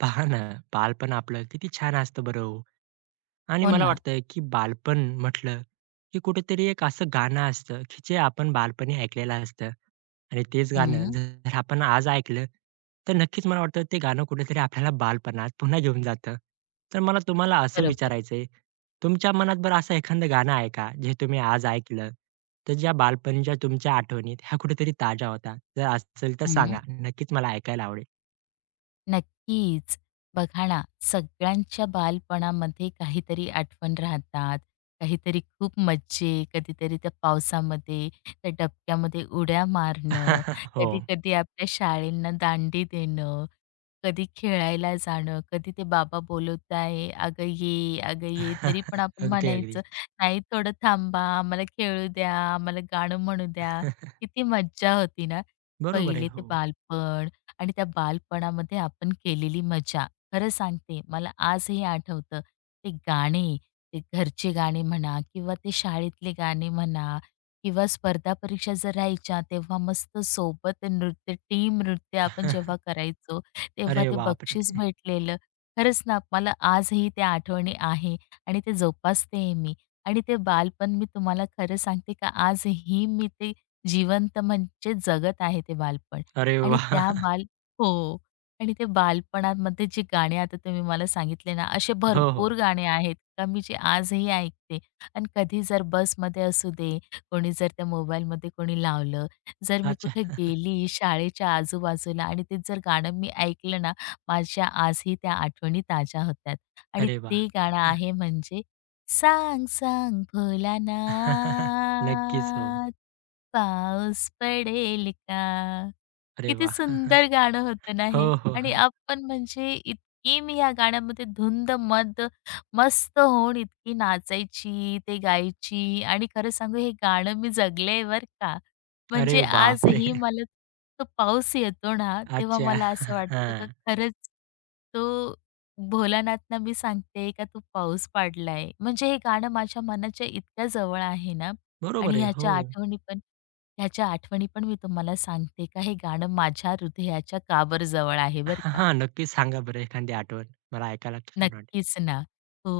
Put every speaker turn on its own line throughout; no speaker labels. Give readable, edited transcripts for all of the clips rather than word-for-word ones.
पहा ना, बालपण आपलं किती छान असतं बरं हो. आणि
हो
मला
ना.
वाटतं की बालपण म्हटलं, की कुठेतरी एक असं गाणं असतं, की जे आपण बालपणी ऐकलेलं असतं. आणि तेच गाणं
हं.
जर आपण आज ऐकलं, तर नक्कीच मला वाटतं ते गाणं कुठेतरी आपल्याला बालपणात पुन्हा घेऊन जातं. तर मला तुम्हाला असं
बरोबर.
विचारायचंय, तुमच्या मनात बरं असं एखादं गाणं आहे का, जे तुम्ही आज ऐकलं, तर ज्या बालपणीच्या तुमच्या आठवणीत ह्या कुठेतरी ताज्या होतात? जर असेल तर
हं.
सांगा. नक्कीच मला ऐकायला आवडेल.
नक्कीच. बघा ना, सगळ्यांच्या बालपणामध्ये काहीतरी आठवण राहतात, काहीतरी खूप मज्जे, कधीतरी त्या पावसामध्ये, त्या डबक्यामध्ये उड्या मारणं,
हो.
कधी-कधी आपल्या शाळेंना दांडी देणं, कधी खेळायला जाणं, कधी ते बाबा बोलवत आहे, "अगं ये, अगं ये." तरी पण आपण
अगदी, अगदी.
म्हणायचं, "नाही, थोडं थांबा, आम्हाला खेळू द्या, आम्हाला गाणं म्हणू द्या." किती मज्जा होती ना,
बरोबर आहे.
पहिले ते
हो.
बालपण. आणि त्या बालपणामध्ये आपण केलेली मजा. खरं सांगते, मला आजही आठवतं ते गाणे, ते घरचे गाणे म्हणा किंवा ते शाळेतले गाणे म्हणा किंवा स्पर्धा परीक्षा जर राहायच्या तेव्हा मस्त सोबत नृत्य, टीम नृत्य आपण जेव्हा करायचो, तेव्हा
अरे
ते बक्षीस
बापरे!
भेटलेलं. खरंच ना, मला आजही त्या आठवणी आहे आणि ते जोपासतेही मी आणि ते बालपण मी तुम्हाला खरं सांगते का आजही मी ते जिवंत म्हणजे जगत आहे ते बालपण
अरे
आणि
वाह!
त्या बाल हो. आणि ते बालपणामध्ये जे गाणे आता तुम्ही मला सांगितले ना, असे
हो, हो.
भरपूर गाणे आहेत का मी जे आजही ऐकते. आणि कधी जर बसमध्ये असू दे, कोणी जर त्या मोबाईलमध्ये कोणी लावलं, जर मी
अच्छा.
कुठे गेली शाळेच्या आजूबाजूला आणि ते जर गाणं मी ऐकलं ना, माझ्या आजही त्या आठवणी ताज्या होतात. आणि
अरे वाह!
ते गाणं आहे म्हणजे "सांग सांग
नक्कीच हो.
भोलानाथ, पाऊस पडेल का?"
अरे
किती
वाह!
सुंदर गाणं होतं ना हे,
हो, हो.
आणि आपण म्हणजे इतकी मी या गाण्यामध्ये धुंद मस्त होऊन इतकी नाचायची, ते गायची आणि खरं सांगू, हे गाणं मी जगले बरं का.
अरे
म्हणजे
बापरे!
आजही मला तो पाऊस येतो ना, तेव्हा
अच्छा.
मला असं वाटतं का
हां.
खरंच तो भोलानाथना मी सांगते का तू पाऊस पाडलाय. म्हणजे हे गाणं माझ्या मनाच्या इतक्या जवळ आहे ना
बरोबर
आणि
आहे. हो.
ह्याच्या आठवणी पण मी तुम्हाला सांगते का हे गाणं माझ्या हृदयाच्या काबर जवळ आहे बरं का.
हां, नक्कीच सांगा बरं एखादी आठवण. मला ऐकायला छान वाटेल.
नक्कीच ना. हो.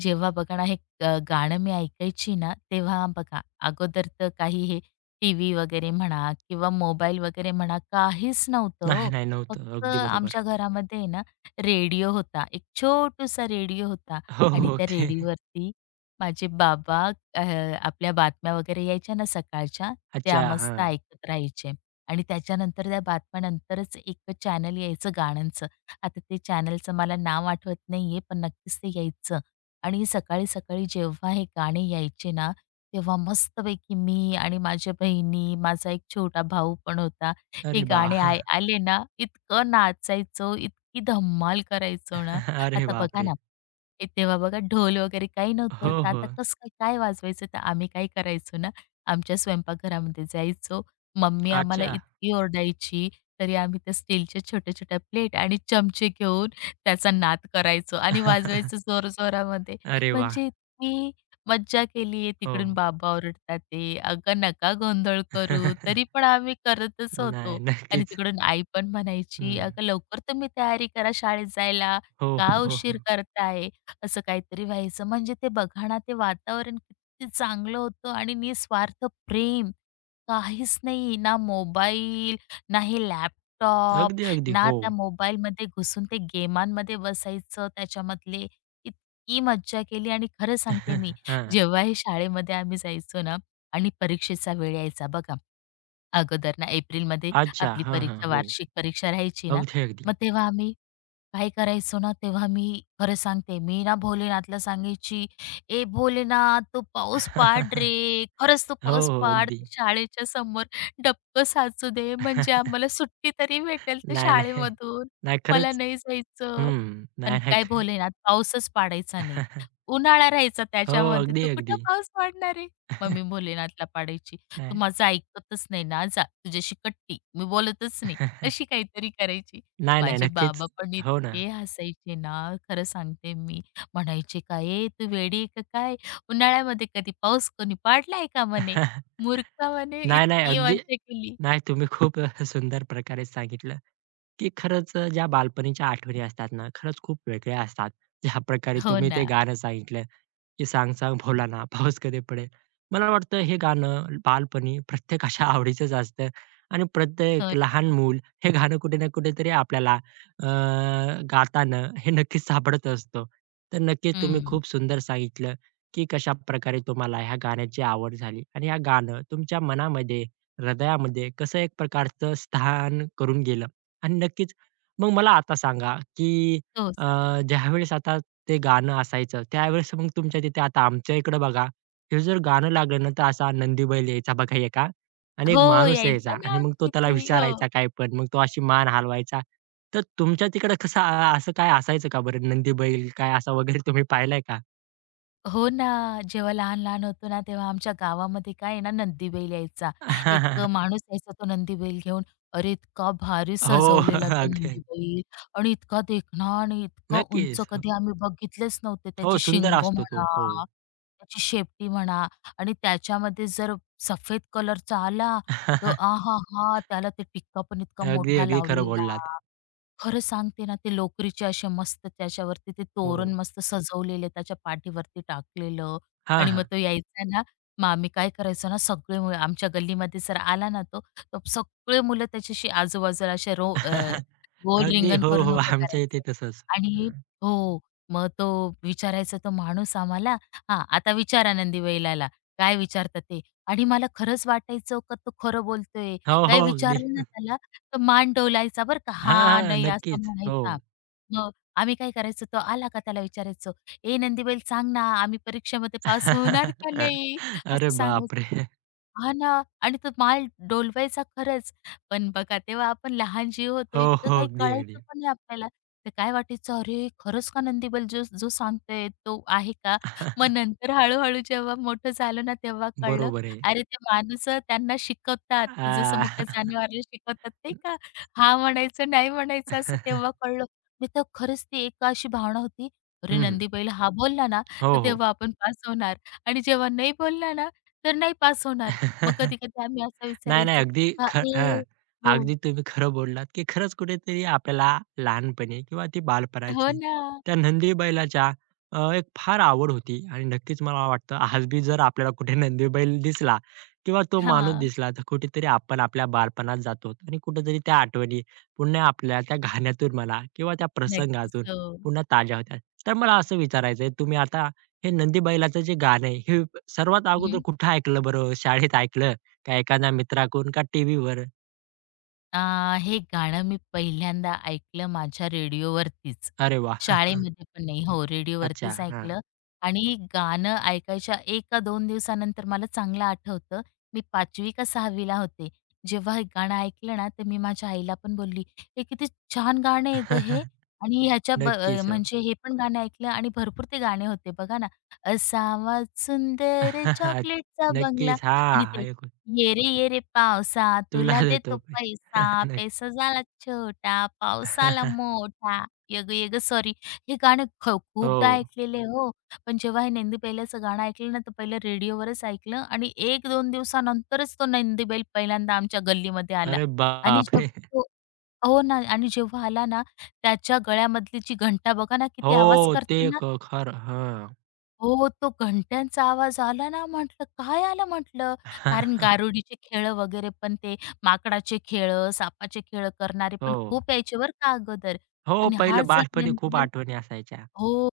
जेव्हा बघा ना, हे गाणं मी ऐकायची ना, तेव्हा बघा अगोदर तर काही हे टीव्ही वगैरे म्हणा किंवा मोबाईल वगैरे म्हणा, काहीच नव्हतं
नाही,
हो.
नाही नव्हतं.
फक्त
अगदी बरोबर.
आमच्या घरामध्ये आहे ना, रेडिओ होता. एक छोटूसा रेडिओ होता
हो,
आणि
हो.
त्या
ते
रेडिओवरती माझे बाबा अ, आपल्या बातम्या वगैरे यायच्या ना सकाळच्या, त्या
अच्छा.
मस्त
हां.
ऐकत राहायचे आणि त्याच्यानंतर त्या बातम्यानंतरच एक चॅनल यायचं गाण्यांचं. आता ते चॅनलचं मला नाव आठवत नाहीये, पण नक्कीच ते यायचं. आणि सकाळी-सकाळी जेव्हा हे गाणे यायचे ना, तेव्हा मस्तपैकी मी आणि माझ्या बहिणी, माझा एक छोटा भाऊ पण होता. हे
अरे वाह!
गाणे आले ना, इतकं नाचायचो, इतकी धम्माल करायचो ना.
अरे
आता बघा
बापरे!
ना, ए तेव्हा बघा ढोल वगैरे काही नव्हतं.
हो,
तर आता
हो.
कसं काय काय वाजवायचं? तर आम्ही काय करायचो ना, आमच्या स्वयंपाकघरामध्ये जायचो. मम्मी आम्हाला
अच्छा.
इतकी ओरडायची तरी आम्ही त्या स्टीलच्या छोट्या-छोट्या प्लेट आणि चमचे घेऊन त्याचा नाद करायचो आणि वाजवायचो जोरजोरामध्ये.
अरे वाह!
म्हणजे इतकी मज्जा केली आहे.
हो.
तिकडून बाबा ओरडतात ते, "अगं नका गोंधळ करू." तरी पण आम्ही करतच
नाही,
होतो आणि
नक्कीच.
तिकडून आई पण म्हणायची,
हं.
"अगं लवकर तुम्ही तयारी करा शाळेत जायला.
हो,
का
हो, हो,
उशीर
हो.
करताय?" असं काहीतरी व्हायचं. म्हणजे ते बघा ना, ते वातावरण किती चांगलं होतं आणि निस्वार्थ प्रेम. काहीच नाही. ना मोबाईल, ना हे लॅपटॉप,
अगदी, अगदी.
ना
हो.
त्या मोबाईलमध्ये घुसून ते गेमांमध्ये बसायचं त्याच्यामधले. इतकी मज्जा केली आणि खरं सांगते मी,
हां.
जेव्हा हे शाळेमध्ये आम्ही जायचो ना आणि परीक्षेचा वेळ यायचा बघा. अगोदर ना एप्रिलमध्ये
अच्छा.
आपली
हां, हां.
परीक्षा
हो.
वार्षिक परीक्षा राहायची ना,
अगदी,
मग
अगदी.
तेव्हा आम्ही काय करायचो ना तेव्हा मी खरं सांगते, मी ना भोलेनाथला सांगायची, "ए भोलेनाथ तो पाऊस पाड रे, खरंच तो
हो,
पाऊस
हो.
पाड.
अगदी.
ते शाळेच्या समोर डबकं साचू दे, म्हणजे आम्हाला सुट्टी तरी भेटेल त्या
नाही, नाही.
शाळेमधून.
नाही
मला
खरंच.
नाही जायचं."
हं.
पण
नाही, नाही.
काय भोलेनाथ पाऊसच पाडायचा नाही. उन्हाळा राहायचा
हो.
त्याच्यामध्ये.
अगदी,
"तू कुठं
अगदी.
पाऊस पाडणार आहे?" मग मी भोलेनाथला पाडायची. "तू
नाही.
माझं ऐकतच नाही ना, जा तुझ्याशी कट्टी, मी बोलतच नाही." अशी काहीतरी करायची.
नाही, नाही.
माझे
नक्कीच.
बाबा पण
हो ना.
इतके हसायचे ना, खरं सांगते मी. म्हणायचे का, "ए तू वेडी आहे का काय? उन्हाळ्यामध्ये कधी पाऊस कोणी पाडलाय का?" म्हणे. "मूर्खा" म्हणे.
नाही, नाही.
इतकी
अगदी
मज्जा केली.
नाही, तुम्ही खूप सुंदर प्रकारे सांगितलं, की खरंच ज्या बालपणीच्या आठवणी असतात ना, खरंच खूप वेगळ्या असतात. ज्याप्रकारे
हो
तुम्ही
ना.
ते गाणं सांगितलं, की "सांग सांग भोला ना पाऊस कधी पडेल." मला वाटतं हे गाणं बालपणी प्रत्येकाच्या आवडीचंच असतं आणि प्रत्येक
हो.
लहान मूल हे गाणं कुठे ना कुठेतरी आपल्याला अ, गाताना हे नक्कीच सापडत असतो. तर नक्कीच तुम्ही
हं.
खूप सुंदर सांगितलं. की कशाप्रकारे तुम्हाला ह्या गाण्याची आवड झाली आणि हे गाणं तुमच्या मनामध्ये, हृदयामध्ये कसं एक प्रकारचं स्थान करून गेलं? आणि नक्कीच मग मला आता सांगा, की
तो
अ,
सांग
ज्यावेळेस आता ते गाणं असायचं, त्यावेळेस मग तुमच्या तिथे आता आमच्या इकडे बघा, हे जर गाणं लागलं ना, तर असा नंदी बैल यायचा बघा एका आणि एक
हो,
माणूस यायचा
यायचा ना
आणि मग तो
आमच्या
त्याला
इथे.
विचारायचा
हो.
काय पण, मग तो अशी मान हलवायचा. तर तुमच्या तिकडे कसं असं काय असायचं का बरं? नंदी बैल काय असा वगैरे तुम्ही पाहिलाय का?
हो ना. जेव्हा लहान-लहान होतो ना, तेव्हा आमच्या गावामध्ये काय आहे ना, नंदी बैल यायचा. एक अ, हं. माणूस यायचा तो नंदी बैल घेऊन. अरे, इतका भारी
हो.
सजवलेला तो
अगदी.
नंदी बैल आणि इतका देखणा आणि इतका उंच
नक्कीच.
कधी आम्ही बघितलेच नव्हते.
हो,
त्याची
सुंदर
शिंग
असतो तो.
म्हणा,
हो.
त्याची शेपटी म्हणा आणि त्याच्यामध्ये जर सफेद कलरचा आला, तर आहाहा! त्याला ते टिक्का पण इतका
अगदी,
मोठा
अगदी खरं
लावलेला.
बोललात.
खरं सांगते ना, ते लोकरीचे असे मस्त त्याच्यावरती ते तोरण
हो.
मस्त सजवलेले त्याच्या पाठीवरती टाकलेलं
हां,
आणि मग
हां.
तो यायचा ना, मग आम्ही काय करायचो ना, सगळे मुलं आमच्या गल्लीमध्ये जर आला ना तो, तर सगळे मुलं त्याच्याशी आजूबाजूला असे गोल
अगदी.
रिंगण
हो,
करून
हो.
उभं
आमच्या इथे
करायचो
तसंच.
आणि
हं.
हो, मग तो विचारायचा तो माणूस आम्हाला, "हां, आता विचारा नंदीबैलाला, काय विचारता ते?" आणि मला खरंच वाटायचं का तो खरं बोलतोय.
हो, हो.
काही
अगदी.
विचारलं ना त्याला तो मान डोलायचा बरं का,
हां,
"हां,
हां.
नाही" असा
नक्कीच. हो.
म्हणायचा. मग आम्ही काय करायचो, तो आला का त्याला विचारायचो, "ए नंदीबैल सांग ना, आम्ही परीक्षेमध्ये पास होणार का नाही?"
अरे
असं सांगायचो.
बापरे!
हां ना. आणि तो माल डोलवायचा खरंच. पण बघा तेव्हा आपण लहान जीव होतो,
हो,
इतकं
हो.
काही
अगदी, अगदी.
कळायचं पण नाही आपल्याला. तर काय वाटायचं, "अरे, खरंच का नंदीबैल जो जो सांगतोय तो आहे का?" मग नंतर हळू-हळू जेव्हा मोठं झालं ना, तेव्हा कळलं,
बरोबर आहे.
अरे, ते माणूसं त्यांना
आ
शिकवतात. जसं मुक्या जनावराला शिकवतात नाही का, हां म्हणायचं, नाही म्हणायचं असं तेव्हा कळलं. नाही तर खरंच ती एक अशी भावना होती, "अरे,
हं,
नंदीबैल हा बोलला ना,
हो,
तर
हो.
तेव्हा आपण पास होणार आणि जेव्हा नाही बोलला ना, तर नाही पास होणार." मग कधी-कधी आम्ही असं
नाही, नाही.
विचारायचो,
अगदी
"अ, ए"
हां.
हो.
अगदी तुम्ही खरं बोललात, की खरंच कुठेतरी आपल्याला लहानपणी किंवा ती
हो
बालपणाची
ना.
त्या नंदी बैलाच्या एक फार आवड होती आणि नक्कीच मला वाटतं आज बी जर आपल्याला कुठे नंदी बैल दिसला किंवा तो माणूस
हां.
दिसला, तर कुठेतरी आपण आपल्या बालपणात जातो आणि कुठेतरी त्या आठवणी पुन्हा आपल्या त्या गाण्यातून म्हणा किंवा त्या
नक्कीच.
प्रसंगातून
हो.
पुन्हा ताज्या होतात. तर मला असं विचारायचं आहे, तुम्ही आता हे नंदी बैलाचं जे गाणं आहे, हे सर्वात अगोदर
हं,
कुठे ऐकलं बरं? शाळेत ऐकलं का एखाद्या मित्राकडून का टीव्हीवर?
अ, हे गाणं मी पहिल्यांदा ऐकलं माझ्या रेडिओवरतीच.
अरे वाह!
शाळेमध्ये पण नाही. हो,
अच्छा,
रेडिओवरतीच
हां.
ऐकलं आणि गाणं ऐकायच्या 1 का 2 दिवसानंतर मला चांगलं आठवतं, मी 5वी का 6वीला होते. जेव्हा हे गाणं ऐकलं ना, तर मी माझ्या आईला पण बोलली, "हे किती छान गाणं आहे गं हे" आणि
नक्कीच हो.
म्हणजे हे पण गाणं ऐकलं आणि भरपूर ते गाणे होते बघा ना, "असावा सुंदर चॉकलेटचा बंगला"
नक्कीच.
आणि
हां,
ते
ऐकून
ये रे ये रे पावसा
तुला
तुला
देतो
देतो
मी.
पैसा
नक्की.
पैसा झाला छोटा पाऊस आला मोठा ये ग ये ग सॉरी हे गाणं खूपदा
हो.
ऐकलेले हो. पण जेव्हा हे नंदी बैलाचं गाणं ऐकलं ना, तर पहिलं रेडिओवरच ऐकलं आणि एक 2 दिवसानंतरच तो नंदी पहिल्यांदा आमच्या गल्लीमध्ये आला
अरे
आणि जेव्हा
बापरे!
तो हो ना आणि जेव्हा आला ना, त्याच्या गळ्यामधली जी घंटा बघा ना,
हो,
किती आवाज
ते
करते
क खरं. हां.
हो, तो घंट्यांचा आवाज आला ना, म्हटलं काय आलं म्हटलं, कारण गारुडीचे खेळं वगैरे पण ते माकडाचे खेळं, सापाचे खेळं करणारे पण
हो.
खूप यायचे बरं का अगोदर.
हो,
पण हा
पहिलं
जर
बालपणी खूप
नंदीबैल
आठवणी असायच्या.
हो.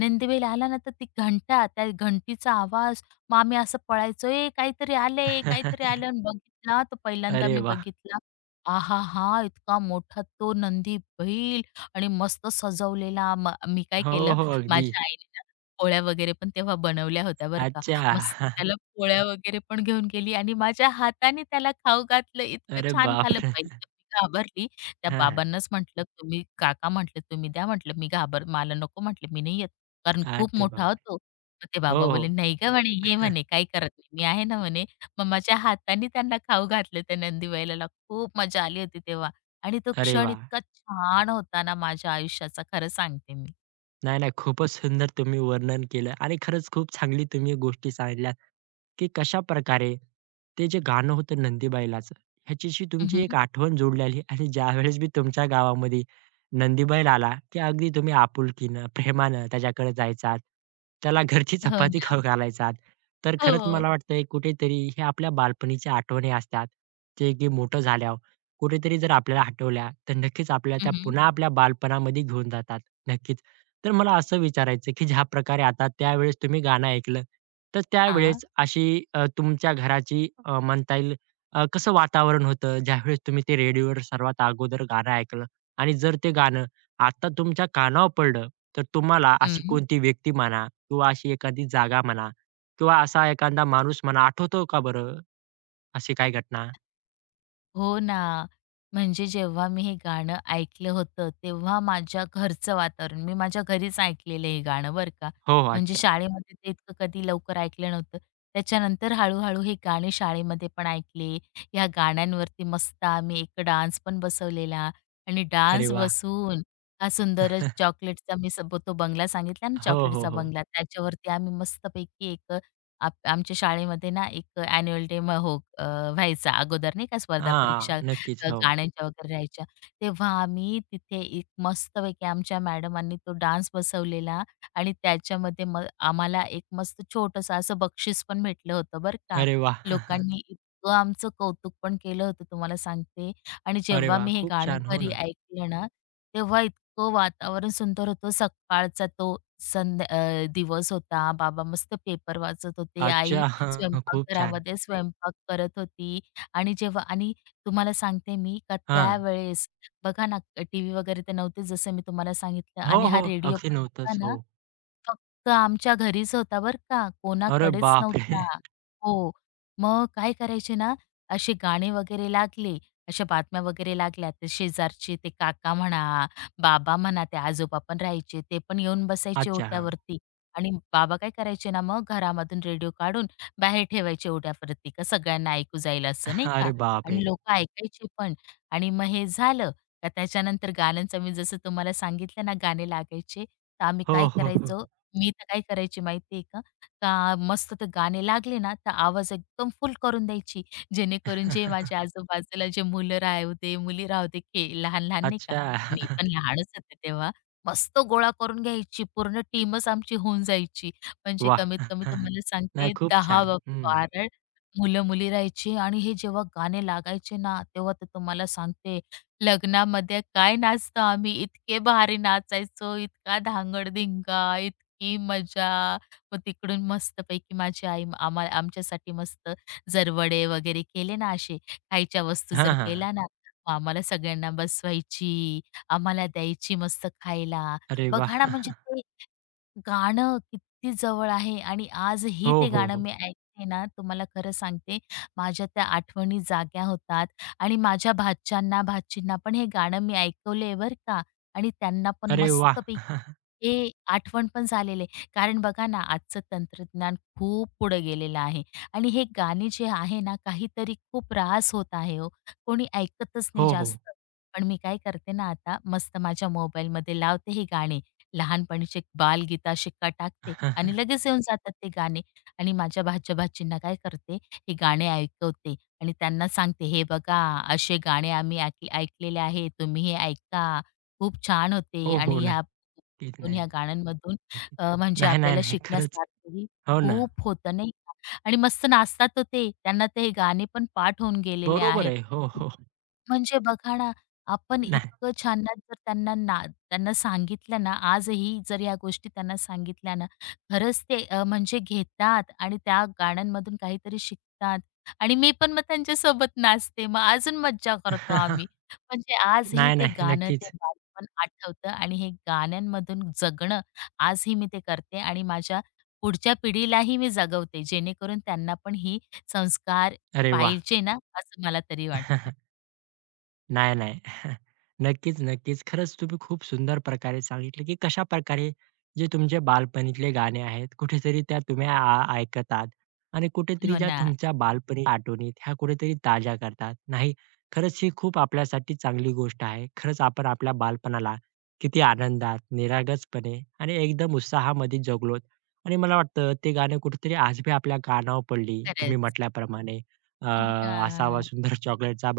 नंदीबैल आला ना, तर ती घंटा, त्या घंटीचा आवाज, मग आम्ही असं पळायचो, "ए, काहीतरी आलंय, काहीतरी आलं." आणि बघितला तर पहिल्यांदा
अरे
मी
वाह!
बघितला. आहाहा! इतका मोठा तो नंदीबैल आणि मस्त सजवलेला. मी काय
हो,
केलं,
हो, अगदी.
माझ्या आईने ना पोळ्या वगैरे पण तेव्हा बनवल्या होत्या बरं का. मस्त
अच्छा.
त्याला पोळ्या वगैरे पण घेऊन गेली आणि माझ्या हाताने त्याला खाऊ घातलं. इतकं
अरे
छान खाल्लं.
बापरे!
पहिले तर मी घाबरली. त्या
हां, हां.
बाबांनाच म्हटलं, "तुम्ही काका" म्हटलं, "तुम्ही द्या" म्हटलं, "मी घाबर मला नको" म्हटलं, "मी नाही येत." कारण खूप
अरे
मोठा हो
बापरे!
तो. मग ते बाबा
हो,
बोलले,
हो.
"नाही गं," म्हणे, "ये म्हणे, काही करत नाही. मी आहे ना," म्हणे. मग माझ्या हाताने त्यांना खाऊ घातलं त्या नंदीबैलाला. खूप मजा आली होती तेव्हा आणि तो
अरे
क्षण
वाह!
इतका छान होता ना माझ्या आयुष्याचा, खरं सांगते मी.
नाही, नाही. खूपच सुंदर तुम्ही वर्णन केलं आणि खरंच खूप चांगली तुम्ही गोष्टी सांगितल्या, की कशाप्रकारे ते जे गाणं होतं नंदीबैलाचं, ह्याच्याशी तुमची
हं,
एक आठवण जोडलेली आणि ज्यावेळेस बी तुमच्या गावामध्ये नंदीबैल आला, की अगदी तुम्ही आपुलकीनं, प्रेमानं त्याच्याकडे जायचात. त्याला घरची
हो
चपाती
ना.
खाऊ घालायचात. तर खरंच
हो.
मला वाटतंय कुठेतरी हे आपल्या बालपणीच्या आठवणी असतात, जे की मोठं झाल्यावर कुठेतरी जर आपल्याला आठवल्या, तर नक्कीच आपल्याला
हं,
त्या
हं.
पुन्हा आपल्या बालपणामध्ये घेऊन जातात. नक्कीच. तर मला असं विचारायचं आहे, की ज्या प्रकारे आता त्यावेळेस तुम्ही गाणं ऐकलं, तर
हां.
त्यावेळेस अशी तुमच्या घराची म्हणता येईल कसं वातावरण होतं ज्यावेळेस तुम्ही ते रेडिओवर सर्वात अगोदर गाणं ऐकलं? आणि जर ते गाणं आता तुमच्या कानावर पडलं, तर तुम्हाला अशी कोणती व्यक्ती म्हणा किंवा अशी एखादी जागा म्हणा किंवा असा एखादा माणूस म्हणा आठवतो का बरं अशी काही घटना?
हो ना. म्हणजे जेव्हा मी हे गाणं ऐकलं होतं, तेव्हा माझ्या घरचं वातावरण मी माझ्या घरीच ऐकलेलं हे गाणं बरं का.
हो, हो.
म्हणजे
अच्छा.
शाळेमध्ये ते इतकं कधी लवकर ऐकलं नव्हतं. त्याच्यानंतर हळू-हळू हे गाणे शाळेमध्ये पण ऐकले. या गाण्यांवरती मस्त आम्ही एक डान्स पण बसवलेला आणि
अरे
डान्स
वाह!
बसवून हा सुंदर चॉकलेटचा मी सब तो बंगला सांगितला ना,
हो, हो,
चॉकलेटचा
हो.
बंगला. त्याच्यावरती आम्ही मस्तपैकी एक आमच्या शाळेमध्ये ना एक ॲन्युअल डे मग हो व्हायचा अगोदर नाही का स्पर्धा
हां,
परीक्षा
नक्कीच. हो.
गाण्यांच्या वगैरे राहायच्या. तेव्हा आम्ही तिथे एक मस्तपैकी आमच्या मॅडमांनी तो डान्स बसवलेला आणि त्याच्यामध्ये मग आम्हाला एक मस्त छोटंसं असं बक्षीस पण भेटलं होतं बरं का.
अरे वाह!
लोकांनी इतकं आमचं कौतुक पण केलं होतं तुम्हाला सांगते. आणि
अरे
जेव्हा
वाह!
मी हे
खूप
गाणं
छान. हो
घरी
ना.
ऐकलं ना, तेव्हा इतकं वातावरण सुंदर होतं. सकाळचा तो संध्या दिवस होता. बाबा मस्त पेपर वाचत होते. आई
अच्छा. खूप छान.
स्वयंपाकघरामध्ये स्वयंपाक करत होती आणि जेव्हा आणि तुम्हाला सांगते मी का
हां.
त्यावेळेस बघा ना, टीव्ही वगैरे तर नव्हते जसं मी तुम्हाला सांगितलं
हो,
आणि
हो.
हा रेडिओ
अगदी
पण होता
नव्हतंच. हो.
ना फक्त आमच्या घरीच होता बरं का,
अरे
कोणाकडेच
बापरे!
नव्हता. हो, मग काय करायचे ना, असे गाणे वगैरे लागले, अशा बातम्या वगैरे लागल्या, तर शेजारचे ते काका म्हणा, बाबा म्हणा, ते आजोबा पण राहायचे, ते पण येऊन बसायचे
अच्छा. हां.
ओट्यावरती आणि बाबा काय करायचे ना, मग घरामधून रेडिओ काढून बाहेर ठेवायचे ओट्यावरती, का सगळ्यांना ऐकू जाईल असं, नाही का?
अरे
आणि
बापरे!
लोकं ऐकायचे पण आणि मग हे झालं, का त्याच्यानंतर गाण्यांचं मी जसं तुम्हाला सांगितलं ना, गाणे लागायचे, तर आम्ही
हो,
काय
हो, हो.
करायचो मी तर काय करायची माहिती का? का मस्त ते गाणे लागले ना, तर आवाज एकदम फुल करून द्यायची. जेणेकरून जे माझ्या आजूबाजूला जे मुलं राहूदे, मुली राहूदे, के लहान-लहान नाही का,
अच्छा.
मी पण लहानच होते तेव्हा. मस्त गोळा करून घ्यायची. पूर्ण टीमच आमची होऊन जायची. म्हणजे
वाह!
कमीत कमी तुम्हाला
नाही
सांगते
खूप छान. हं.
10-12 मुलं-मुली राहायची आणि हे जेव्हा गाणे लागायचे ना, तेव्हा तर तुम्हाला सांगते लग्नामध्ये काय नाचतो आम्ही. इतके भारी नाचायचो, इतका धांगड इतकी मजा. मग तिकडून मस्तपैकी माझी आई आम्हा आमच्यासाठी मस्त जर वडे वगैरे केले ना असे, खायच्या वस्तू
हां,
जर
हां, हां.
केल्या ना, मग आम्हाला सगळ्यांना बसवायची, आम्हाला द्यायची मस्त खायला.
अरे वाह!
बघा ना म्हणजे ते गाणं किती जवळ आहे आणि आजही
हो,
ते
हो,
गाणं
हो.
मी ऐकते ना, तुम्हाला खरं सांगते, माझ्या त्या आठवणी जाग्या होतात आणि माझ्या भाच्याना, भाचींना पण हे गाणं मी ऐकवलंय बरं का आणि त्यांना पण
अरे वाह!
मस्तपैकी हे आठवण पण झालेलं आहे. कारण बघा ना, आजचं तंत्रज्ञान खूप पुढे गेलेलं आहे आणि हे गाणे जे आहे ना, काहीतरी खूप ऱ्हास होत आहे हो. कोणी ऐकतच नाही
हो, हो.
जास्त. पण मी काय करते ना आता, मस्त माझ्या मोबाईलमध्ये लावते हे गाणे. लहानपणीचे बालगीता शिक्का टाकते आणि लगेच येऊन जातात ते गाणे आणि माझ्या भाच्या-भाचींना काय करते, हे गाणे ऐकवते आणि त्यांना सांगते, "हे बघा, असे गाणे आम्ही ऐकलेले आहे. तुम्ही हे ऐका. खूप छान
हो,
होते."
हो.
आणि ह्या
नक्कीच.
ह्या
नक्कीच.
गाण्यांमधून म्हणजे
नाही, नाही,
आपल्याला
नाही. खरंच.
शिकण्यासारखंही
हो ना.
खूप होतं, नाही का? आणि मस्त नाचतात हो ते. त्यांना ते हे गाणे पण पाठ होऊन गेलेले
बरोबर
आहेत.
आहे. हो, हो.
म्हणजे बघा ना, आपण
नाही.
इतकं छाननं जर त्यांना सांगितलं ना, आजही जर या गोष्टी त्यांना सांगितल्या ना, खरंच ते म्हणजे घेतात आणि त्या गाण्यांमधून काहीतरी शिकतात आणि मी पण मग त्यांच्यासोबत नाचते. मग अजून मज्जा करतो आम्ही. म्हणजे आजही
नाही,
ते
नाही.
गाणं, ते
नक्कीच.
बालपण आठवतं आणि हे गाण्यांमधून जगणं, आजही मी ते करते आणि माझ्या पुढच्या पिढीलाही मी जगवते, जेणेकरून त्यांना पण ही संस्कार
अरे वाह!
पाहिजे ना, असं मला तरी वाटतं.
नाही, नाही. नक्कीच, नक्कीच. खरंच तुम्ही खूप सुंदर प्रकारे सांगितलं, की कशाप्रकारे जे तुमचे बालपणीतले गाणे आहेत, कुठेतरी त्या तुम्ही आ ऐकतात आणि कुठेतरी
हो
ज्या
ना.
तुमच्या बालपणी आठवणीत ह्या कुठेतरी ताज्या करतात. नाही, खरंच ही खूप आपल्यासाठी चांगली गोष्ट आहे. खरंच आपण आपल्या बालपणाला किती आनंदात, निरागसपणे आणि एकदम उत्साहामध्ये जगलोत आणि मला वाटतं ते गाणं कुठेतरी आज बी आपल्या कानावर पडली, तुम्ही
खरंच.
म्हटल्याप्रमाणे. अ, असावा
धन्यवाद.
सुंदर चॉकलेटचा